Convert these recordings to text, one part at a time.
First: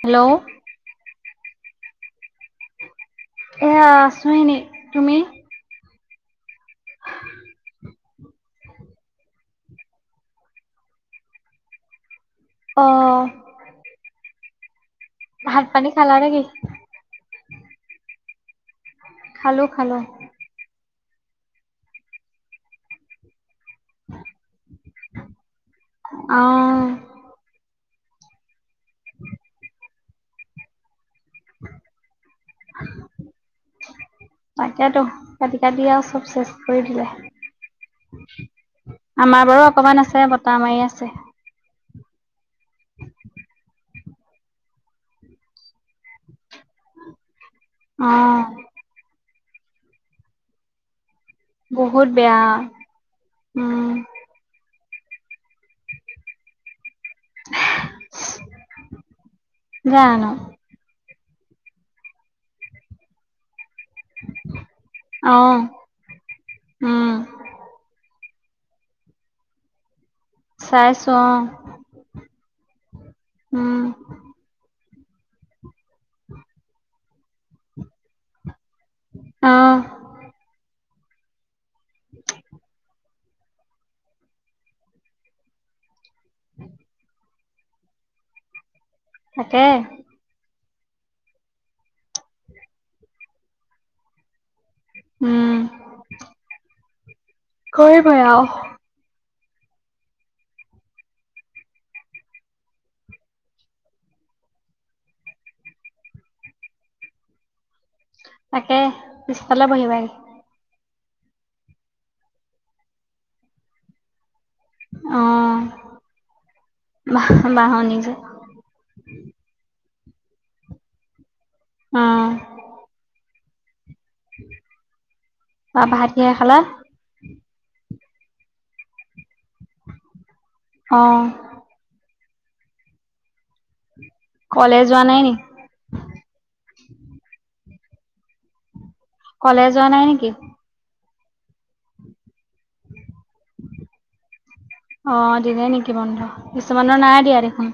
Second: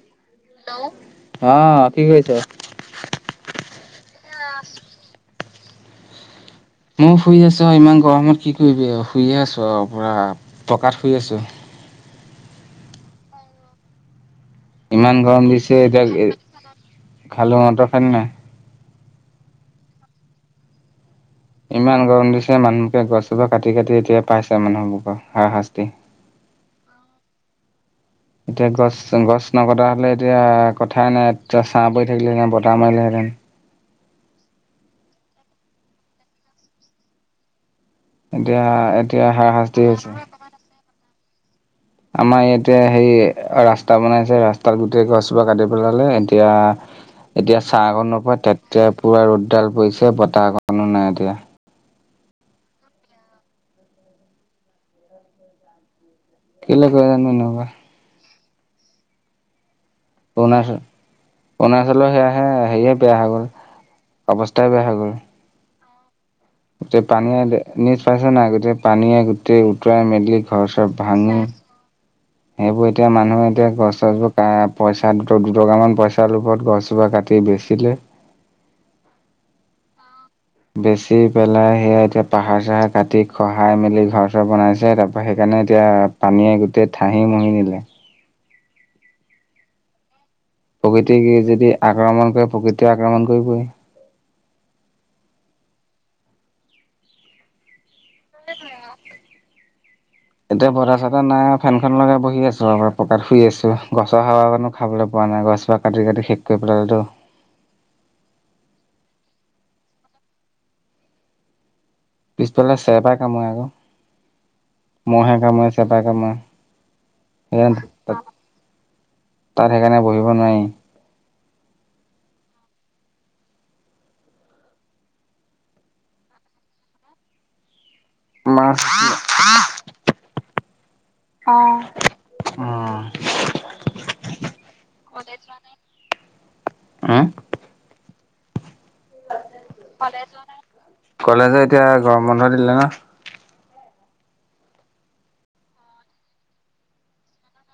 Hello. Hello, অ', কি কৰিছ? এয়া আছোঁ এনেই, তুমি? ময়ো শুই আছোঁ ইমান গৰমত কি কৰিবি আৰু? শুইয়ে আছোঁ আৰু পূৰা পকাত শুই আছোঁ। অ'। ইমান গৰম ভাত দিছে পানী খালা নেকি? এতিয়া [unintelligible] খালোঁ অ', তই খালী নাই? খালোঁ খালোঁ। ইমান গৰম দিছে। মানুহবোৰে গছজোপা কাটি কাটি এতিয়া পাইছে মানুহসোপা হাৰা-শাস্তি। অঁ। এতিয়া গছ গছ নকটা হ'লে এতিয়া কথাই নাই। তেতিয়া ছাঁ পৰি থাকিলেহেঁতেন, বতাহ মাৰিলেহেঁতেন। তাকেটো কাটি কাটিয়ে আও চব চেচ কৰি দিলে। এতিয়া এতিয়া হাৰ আমাৰ বাৰু শাস্তি অকমান হৈছে। আছে। বতাহ মাৰি আছে। আমাৰ ইয়াতে সেই ৰাস্তা বনাইছে। ৰাস্তাৰ গোটেই গছসোপা কাটি পেলালে এতিয়া সঁচাই। এতিয়া ছাঁ অকণ নপৰে। তেতিয়া পুৰা ৰ'দডাল পৰিছে বতাহ অকণো নাই এতিয়া। বহুত বেয়া। উম। কেলে কৰে জানো? এনেকুৱা হাঁহ্ হুঁ, জানো! অৰুণাচল, অৰুণাচলৰ সেয়াহে হেৰিয়ে বেয়া হৈ গ'ল। অৱস্থাই বেয়া হৈ গ'ল। অ উম গোটেই পানীয়ে দে--নিউজ পাইছ নাই? গোটেই পানীয়ে গোটেই উতুৱাই মেলি ঘৰ-চৰ চাইছো অ ভাঙি। সেইবোৰ এতিয়া মানুহে এতিয়া উম গছ - চছবোৰ বা পইচা দুট দুটকামান পইচা লোভত গছজোপা কাটি বেচিলে। অঁহ্। বেছি পেলাই সেয়া এতিয়া পাহাৰ-চাহাৰ কাটি খহাই মেলি ঘৰ-চৰ বনাইছে। তাৰপৰা সেইকাৰণে এতিয়া পানীয়ে গোটেই ঠাহি মুহি নিলে। তাকে। প্ৰকৃতিক যদি আক্ৰমণ কৰে, প্ৰকৃতিয়ে আক্ৰমণ কৰিবই। উম। খহি পৰে আও। এতিয়া বতাহ-চতাহ নাই ফেনখন লগাই বহি আছোঁ। পকাত শুই আছোঁ। গছৰ হাৱা অকনো খাবলে পোৱা নাই। গছজোপাক কাটি কাটি শেষ কৰি পেলালেটো। তাকে, পিছফালে বহিবাহি। পিছফালে চেৰেপাই কামুৰে আক'। অ মহে কামুৰে, চেৰেপাই কামুৰে বাঁহনি যে [unintelligible] তাত সেইকাৰণে বহিব নোৱাৰি। অঁ। ভা ভাত কিহেৰে খালা? মাছ লওঁ। অঁ। অঁ, অঁ, কলেজ যোৱা নাই নি? কলেজ যোৱা নাই নেকি? উম। কলেজ যোৱা নাই নেকি? কলেজ এতিয়া গৰম বন্ধ দিলে ন'? [unintelligible] অঁ, দিলে নেকি বন্ধ? কিছুমানৰ নাই দিয়া দেখোন।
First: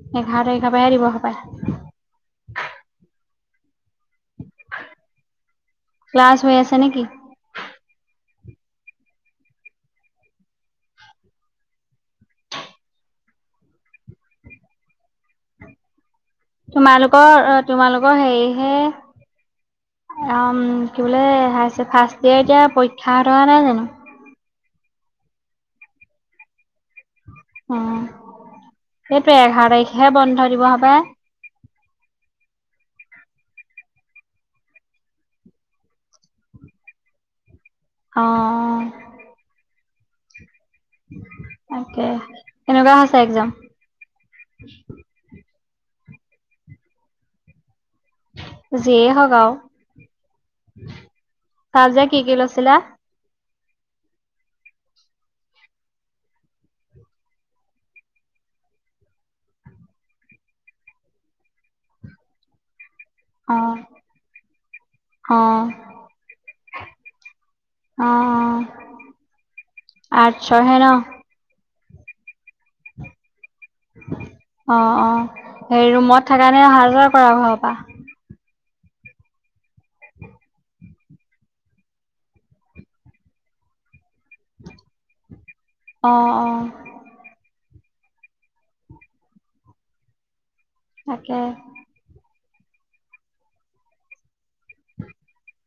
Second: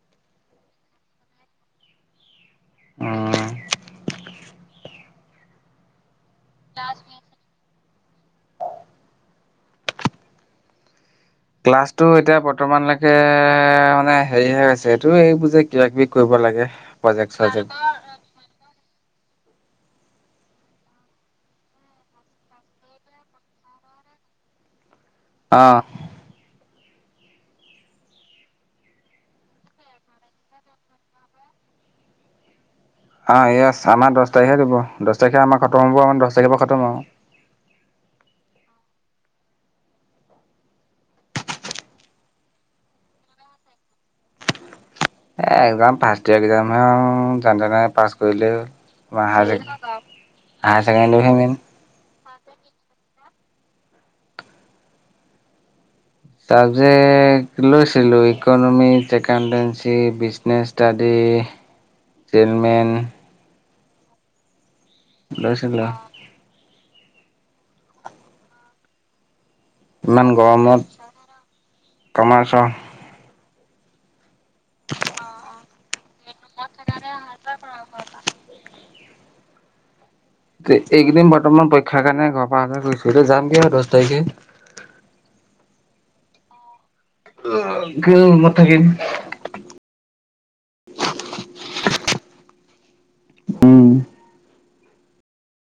এঘাৰ তাৰিখৰ পৰাহে দিব হ। অঁ। ক্লাছ হয় আছে নেকি? ক্লাছটো এতিয়া বৰ্তমানলৈকে মানে, হেৰিহে আছে তোৰ এইবোৰ যে কিবা-কিবি কৰিব লাগে প্ৰজেক্ট-চজেক্ট। অঁ, হেৰিহে। অ উম, কি বোলে? হাই ছে ফাৰ্ষ্ট ইয়েৰ এতিয়া পৰীক্ষা হৈ থকা নাই জানো? অ্ অঁ। সেইটোৱে এঘাৰ তাৰিখেহে বন্ধ দিব হপাই। অ ইয়েছ, আমাৰ দছ তাৰিখে দিব, দছ তাৰিখে আমাৰ খতম হ'ব আমাৰ দছ তাৰিখ পুৰা খতম আৰু। অ তাকে। কেনেকুৱা হৈছে একজাম? এ একজাম ফাৰ্ষ্ট ইয়েৰ একাজাম হে আঔ যেন-তেনে পাছ কৰিলেই হ'ল, যিয়েই হওঁক আমাৰ হাই আৰু। চেক- হাই ছেকেণ্ডেৰীখিনি চাবজেক্ট কি কি লছিলা? চাবজেক্ট লৈছিলো economic, accountancy, business study, salesman অ। অ'। অঁ' লৈছিলোঁ। অঁ '। ইমান গৰমত- কমাৰ্চৰ অ অ, সেই ৰুমত থকা নে অহা যোৱা কৰা ঘৰৰ পা? এ এইকদিন বৰ্তমান পৰীক্ষাৰ কাৰণে ঘৰ পৰা অহা-যাহ কৰিছো- এতা যামগে আউ দছ তাৰিখে। অ অ। কিনো ৰুমত থাকিম। তাকে উম [inaudible]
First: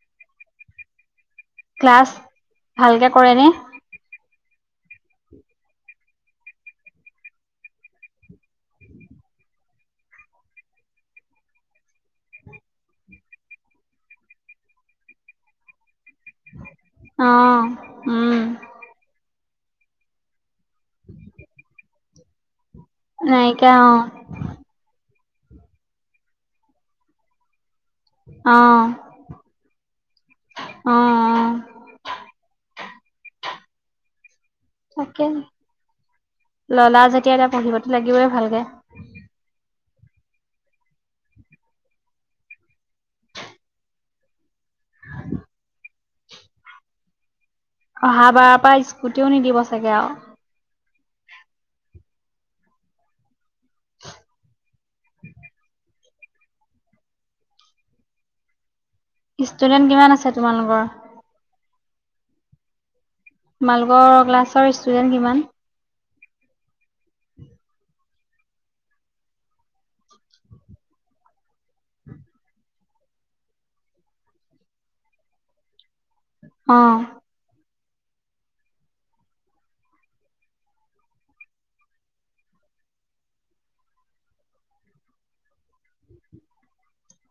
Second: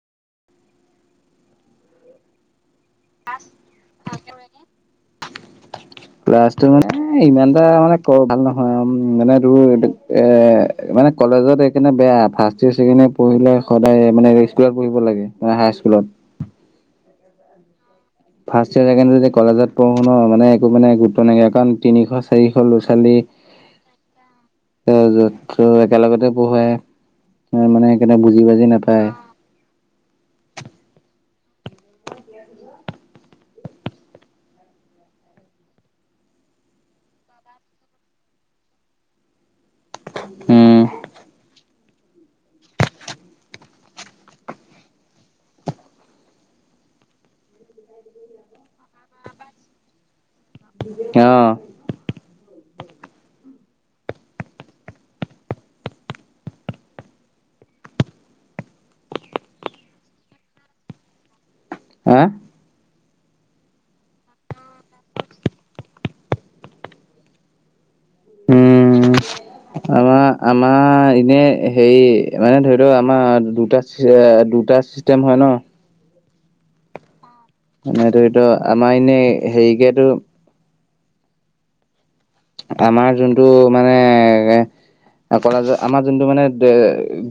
ক্লাছ- ভালকে কৰেনে? কৰেনে? ক্লাছটো মানে ইমান এটা মানে কৰ ভাল নহয় আঔ মানে তোৰ এ মানে কলেজত এইকাৰণে বেয়া ফাৰ্ছ ইয়েৰ, ছেকেণ্ড ইয়েৰ পঢ়িলে সদায় মানে স্কুলত পঢ়িব লাগে- মানে হাই স্কুলত। অ', উম্। [unintelligible] যদি কলেজত পঢ়ো ন, মানে একো মানে গুৰুত্ব নাইকিয়া কাৰণ তিনিশ চাৰিশ ল'-ছোৱালী নাইকিয়া অ যত ত একেলগতে পহোৱাই, এ মানে সেইকাৰণে বুজি অ'। বাজি নাপায় অ' অ'। তাকে। ল'লা যেতিয়া এতিয়া পঢ়িবতো লাগিবই ভালকে। উম্। অহা বাৰৰ পৰা স্কুটিও নিদিব চাগে আঔ। অ'। [inaudible] ষ্টুডেণ্ট কিমান আছে তোমালোকৰ? হা তোমালোকৰ ক্লাছৰ ষ্টুডেণ্ট কিমান? আমা-আমাৰ আ এনে হেৰি মানে ধৰি ল আমাৰ দুটা এ দুটা চিষ্টেম হয় ন' অঁ'। মানে ধৰি ত আমাৰ এনেই হেৰিকে টো আমাৰ যোনটো মানে কলেজৰ আমাৰ যোনটো মানে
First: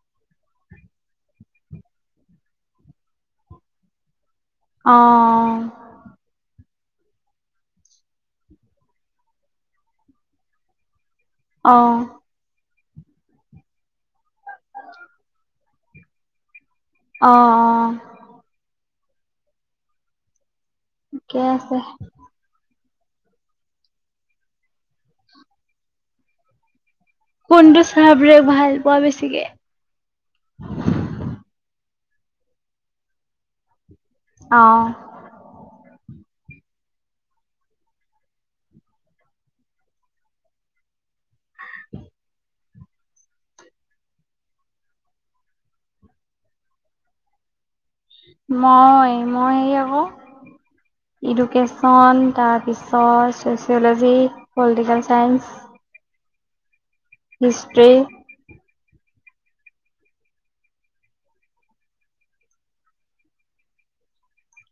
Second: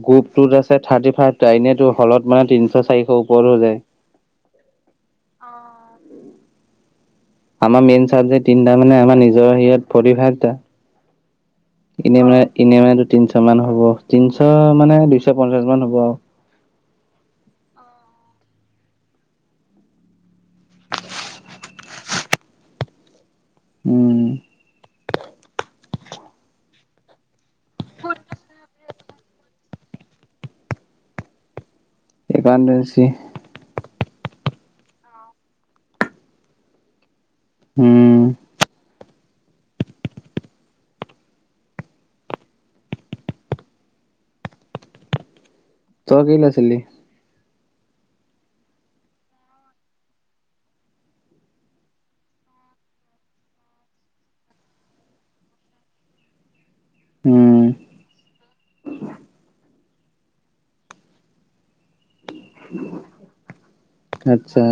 গ্ৰুপ টোত আছে থাৰ্টি ফাইভ টা, এনে তোৰ হলত মানে তিন'চ-চাৰি ওপৰ হ যায়। অ্ঁ আমাৰ মেইন চাবজেক্ট তিনিটা মানে আমাৰ নিজৰ হেইয়ত ফৰ্টি ফাইভতা। এনে অ মানে এনে মানেটো তিনিশ মান হ'ব তিনশ মানে দুইশ পঞ্চাশ মান হ'ব আৰু। অ অ। ঠিকে আছে। উম। কোনটো চাবজেক্ট ভাল পোৱা বেছিকে? একাউণ্টেঞ্চি। অ'। উম। তই কি লৈছিলি? মই মই হে আক। ইডুকেশ্যন তাৰপিছত ছ'চিয়'লজি। Political science. উম হিষ্ট্ৰী। আচ্ছা।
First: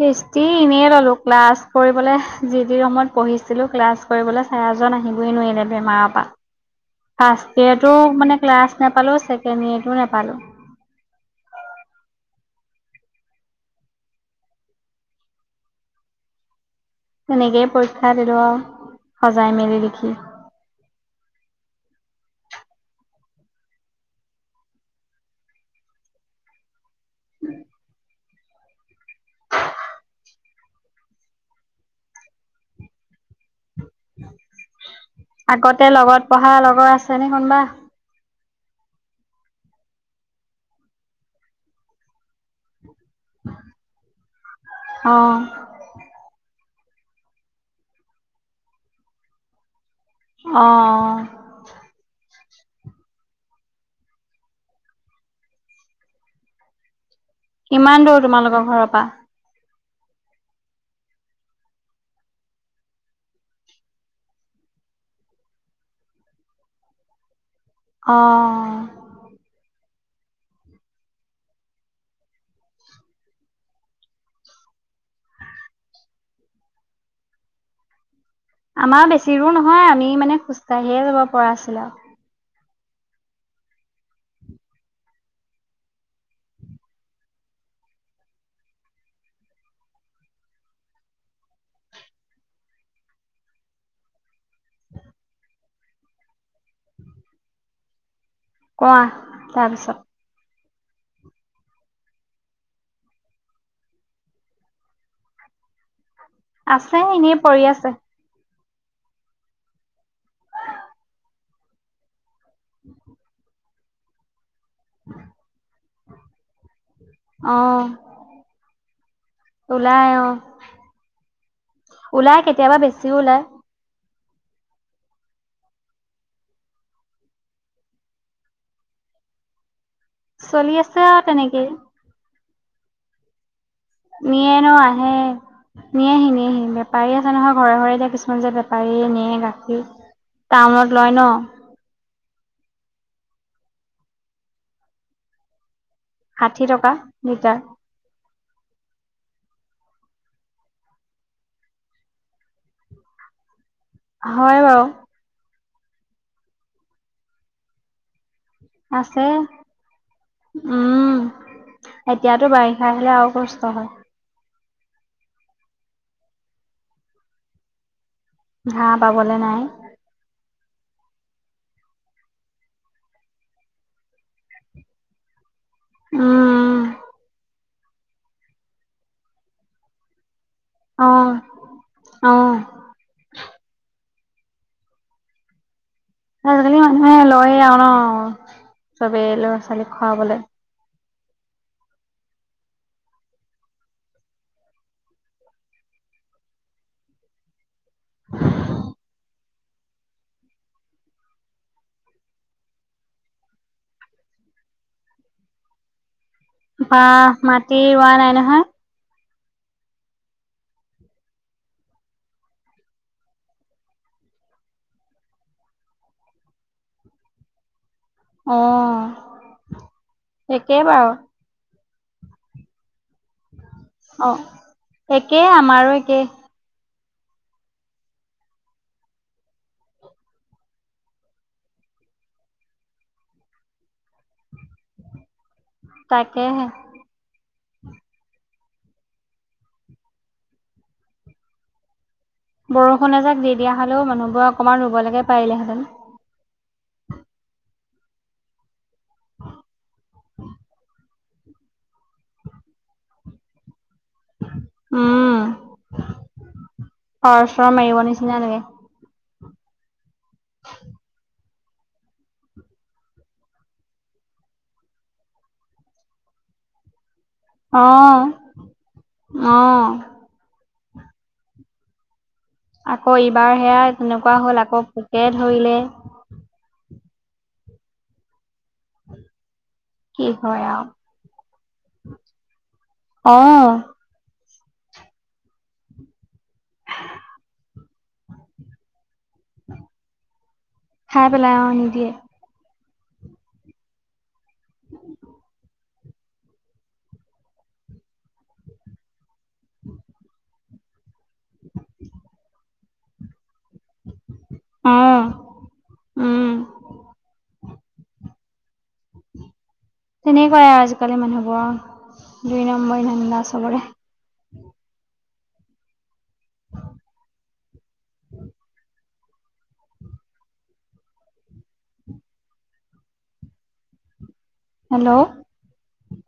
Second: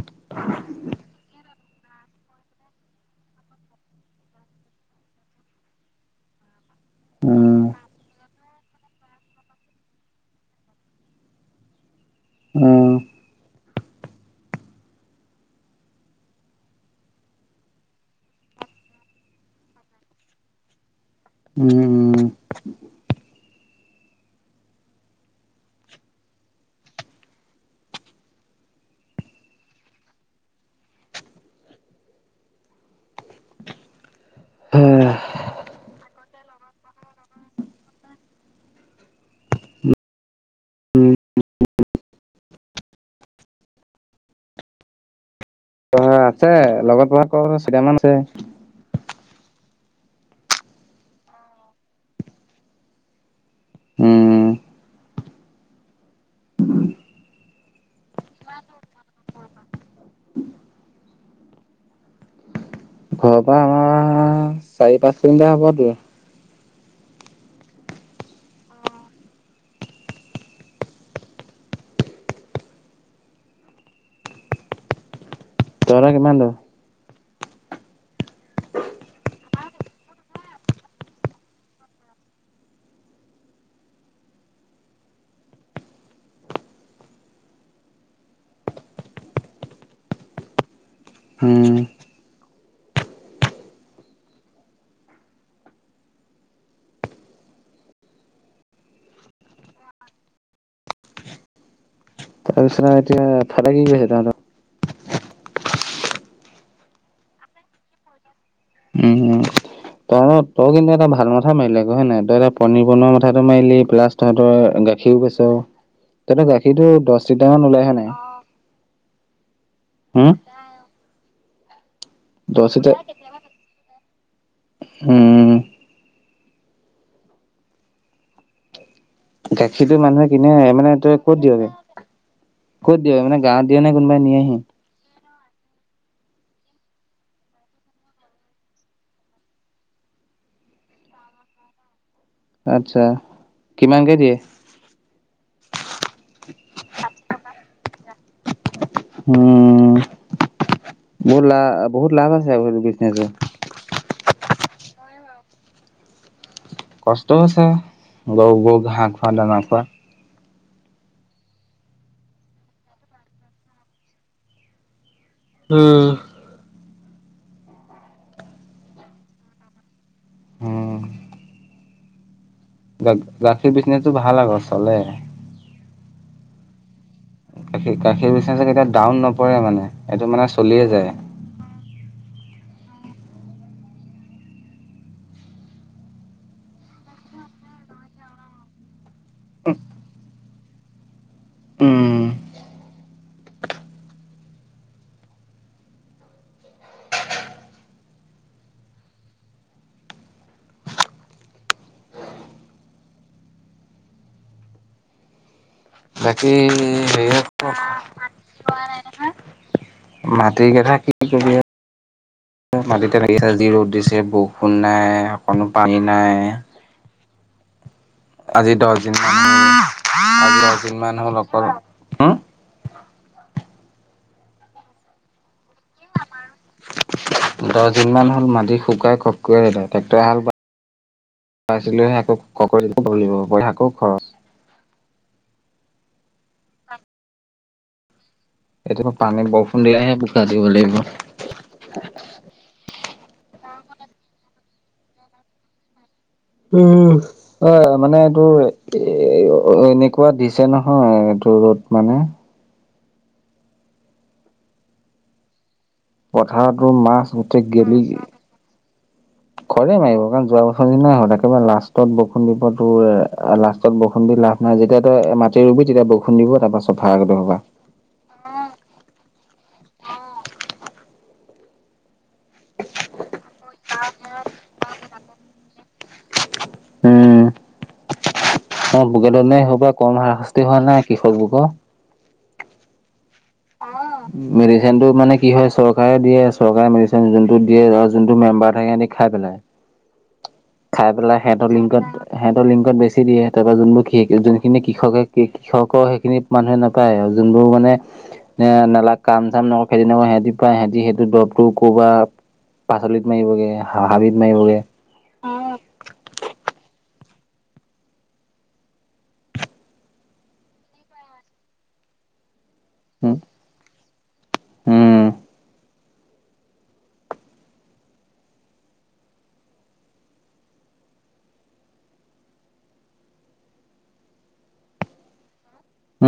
হিষ্ট্ৰী এনেই ললো ক্লাছ কৰিবলৈ যি যি ৰুমত পঢ়িছিলোঁ ক্লাছ্। কৰিবলৈ চাৰজন আহিবই নোৱাৰিলে বেমাৰৰ পৰা। ফাৰ্ষ্ট উম ইয়েৰটো মানে ক্লাছ নাপালো ছেকেণ্ড ইয়েৰতটো নাপালো। উম তেনেকেই পৰীক্ষাত দিলোৱা আ সজাই মেলি দেখি। উম উম। উম। আগতে লগত পঢ়া লগৰ আছে নি কোনোবা। অ। অ আছে লগত ধৰা চিটামান আছে। অ। উম। কিমান দূৰ তোমালোকৰ ঘৰৰ পৰা। ঘৰৰ পৰা অহা চাৰি পাঁচ দিন হ'ব তোৰ। অ। তৰা কিমান দূৰ। আমাৰ বেছি দূৰ নহয় আমি মানে খোজকাঢ়িয়ে যাব পৰা আছিলো। হম। কোৱা তাৰপিছত। তাৰপিছ আৰু এতিয়া ফাদাৰ কি কৈছে তাহাঁতৰ। আছে এনেই পৰি আছে। উম উম। তই তই কিন্তু এটা ভাল মথা মাৰিলে কৈ হয় নাই তই এটা পনীৰ বনোৱা মথাটো মিলি প্লাচ তহঁতৰ। সি গৈছ তহতৰ গাখীৰতটো দহ লিটাৰ মান ওলাই অ', আহে নাই। ওলাই অ। হুম, ওলাই দহ কেতিয়াবা লিটাৰ বেছিও ওলায়। উম। গাখীৰতটো মানুহে কিনে নাই চলি মানে আছে তই আৰু ক'ত দিয়গে তেনেকেই ক'ত দিয়ে মানে গাঁৱত। দিয়ে নে কোনোবাই নিঅ নিয়েহি? নে আহে। নিয়েহি নিয়েহি বেপাৰী আছে নহয় ঘৰে ঘৰে এতিয়া কিছুমান যে বেপাৰী নিয়ে গাখীৰ। টাউনত লয় ন। আতছা কিমান কে দিয়ে। ষাঠি টকা লিটাৰ। উম বহুত লা বহুত লাভ আছে আকৌ বিজনেচ। হয় বাৰু। কষ্টও আছে গৰু গৰু ঘাঁহ আছে খোৱা দানা খোৱা। উম এতিয়াতো বাৰিষা আহিলে আৰু কষ্ট হয়। উম হাঁহ পাবলে নাই। উম। গা গাখীৰ বিজনেচটো ভাল আক চলে। উম উম। গাখী গাখীৰ বিজনেছ কেতিয়া ডাউন নপৰে মানে এইটো মানে চলিয়ে যায়। অহ। আজিকালি মানুহে লয় আও ন চবেই ল'ৰা ছোৱালীক খুৱাবলে। উম। অ [unintelligible] বাকী বা মাটি ৰোৱা নাই নহয়। বাহ নাই দেখা মাটিৰ কথা কি কি মাটিতে লাগি যি ৰ'দ দিছে বৰষুণ নাই অকনো পানী নাই। অ আজি দচ দিন মান হল আজি দচ একেই দিন বাৰু মান হল অকল। হম, অ একেই আমাৰো একেই। দচ দিন মান হ'ল মাটি শুকাই কৰ্কৰীয়া হৈ গল ট্ৰেক্টৰ হাল বা বাইছিলোহে আকৌ কৰ্কৰীয়া আকৌ খৰচ তাকেহে হয় কেতিয়াবা পানীত বৰষুণ দিলাহে বোকা দিব লাগিব। বৰষুণ এজাক দি দিয়া হ'লেও মানুহবোৰ অকণমান ৰুব লেকে পাৰিলেহেঁতেন। উম হয় মানে এইটো। এ এনেকুৱা দিছে নহয় এইটো ৰ'দ মানে উম পথাৰতো মাছ খৰ গোটেই চৰৰ মাৰিব নিচিনা লাগে। ঘৰেই মাৰিব কাৰণ যোৱা বছৰ নিচিনাই হৈ থাকে। একেবাৰে লাষ্টত বৰষুণ দিব তোৰ লাষ্টত বৰষুণ দি লাভ নাই যেতিয়া তই মাটি ৰুবি তেতিয়া বৰষুণ দিব তাৰপাছ। কথা আগতো ভাবা। অহ অহ। আকৌ ইবাৰ সেয়া তেনেকুৱা হ'ল আকৌ পোকে ধৰিলে অহ পোকে ধৰিলে সেইহোপা কম কি হয় হাৰাশাস্তি হোৱা আৰু নাই কৃষক লোকৰ। অঁহ। অহ মেডিচিন টো মানে কি হয় চৰকাৰে দিয়ে আছে। চৰকাৰে মেডিচিন যোনটো দিয়ে ধৰা যোনটো মেম্বাৰ থাকে হেতি খাই পেলাই। খাই পেলাই সিহঁতৰ লিংকত। হেত লিংকত বেছি দিয়ে তাৰপৰা যোনবোৰ যোনখিনি কৃষকে। কৃষক সেইখিনিত মানুহে নাপায় আৰু যোনবোৰ মানে নে নালাগা কাম চাম নকৰে খেতি নকৰে সিহঁতি পায় সিহঁতি সেইটো দৰপটো কবা পাচলিত। মাৰিবগে হ হাবিত মাৰিব গে। অহ উম তেনেকুৱাই আৰু আজিকালি মানুহবোৰ আৰু দুই নম্বৰি উম ধান্দা চবৰে। উম হেল্ল'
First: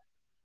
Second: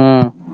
উম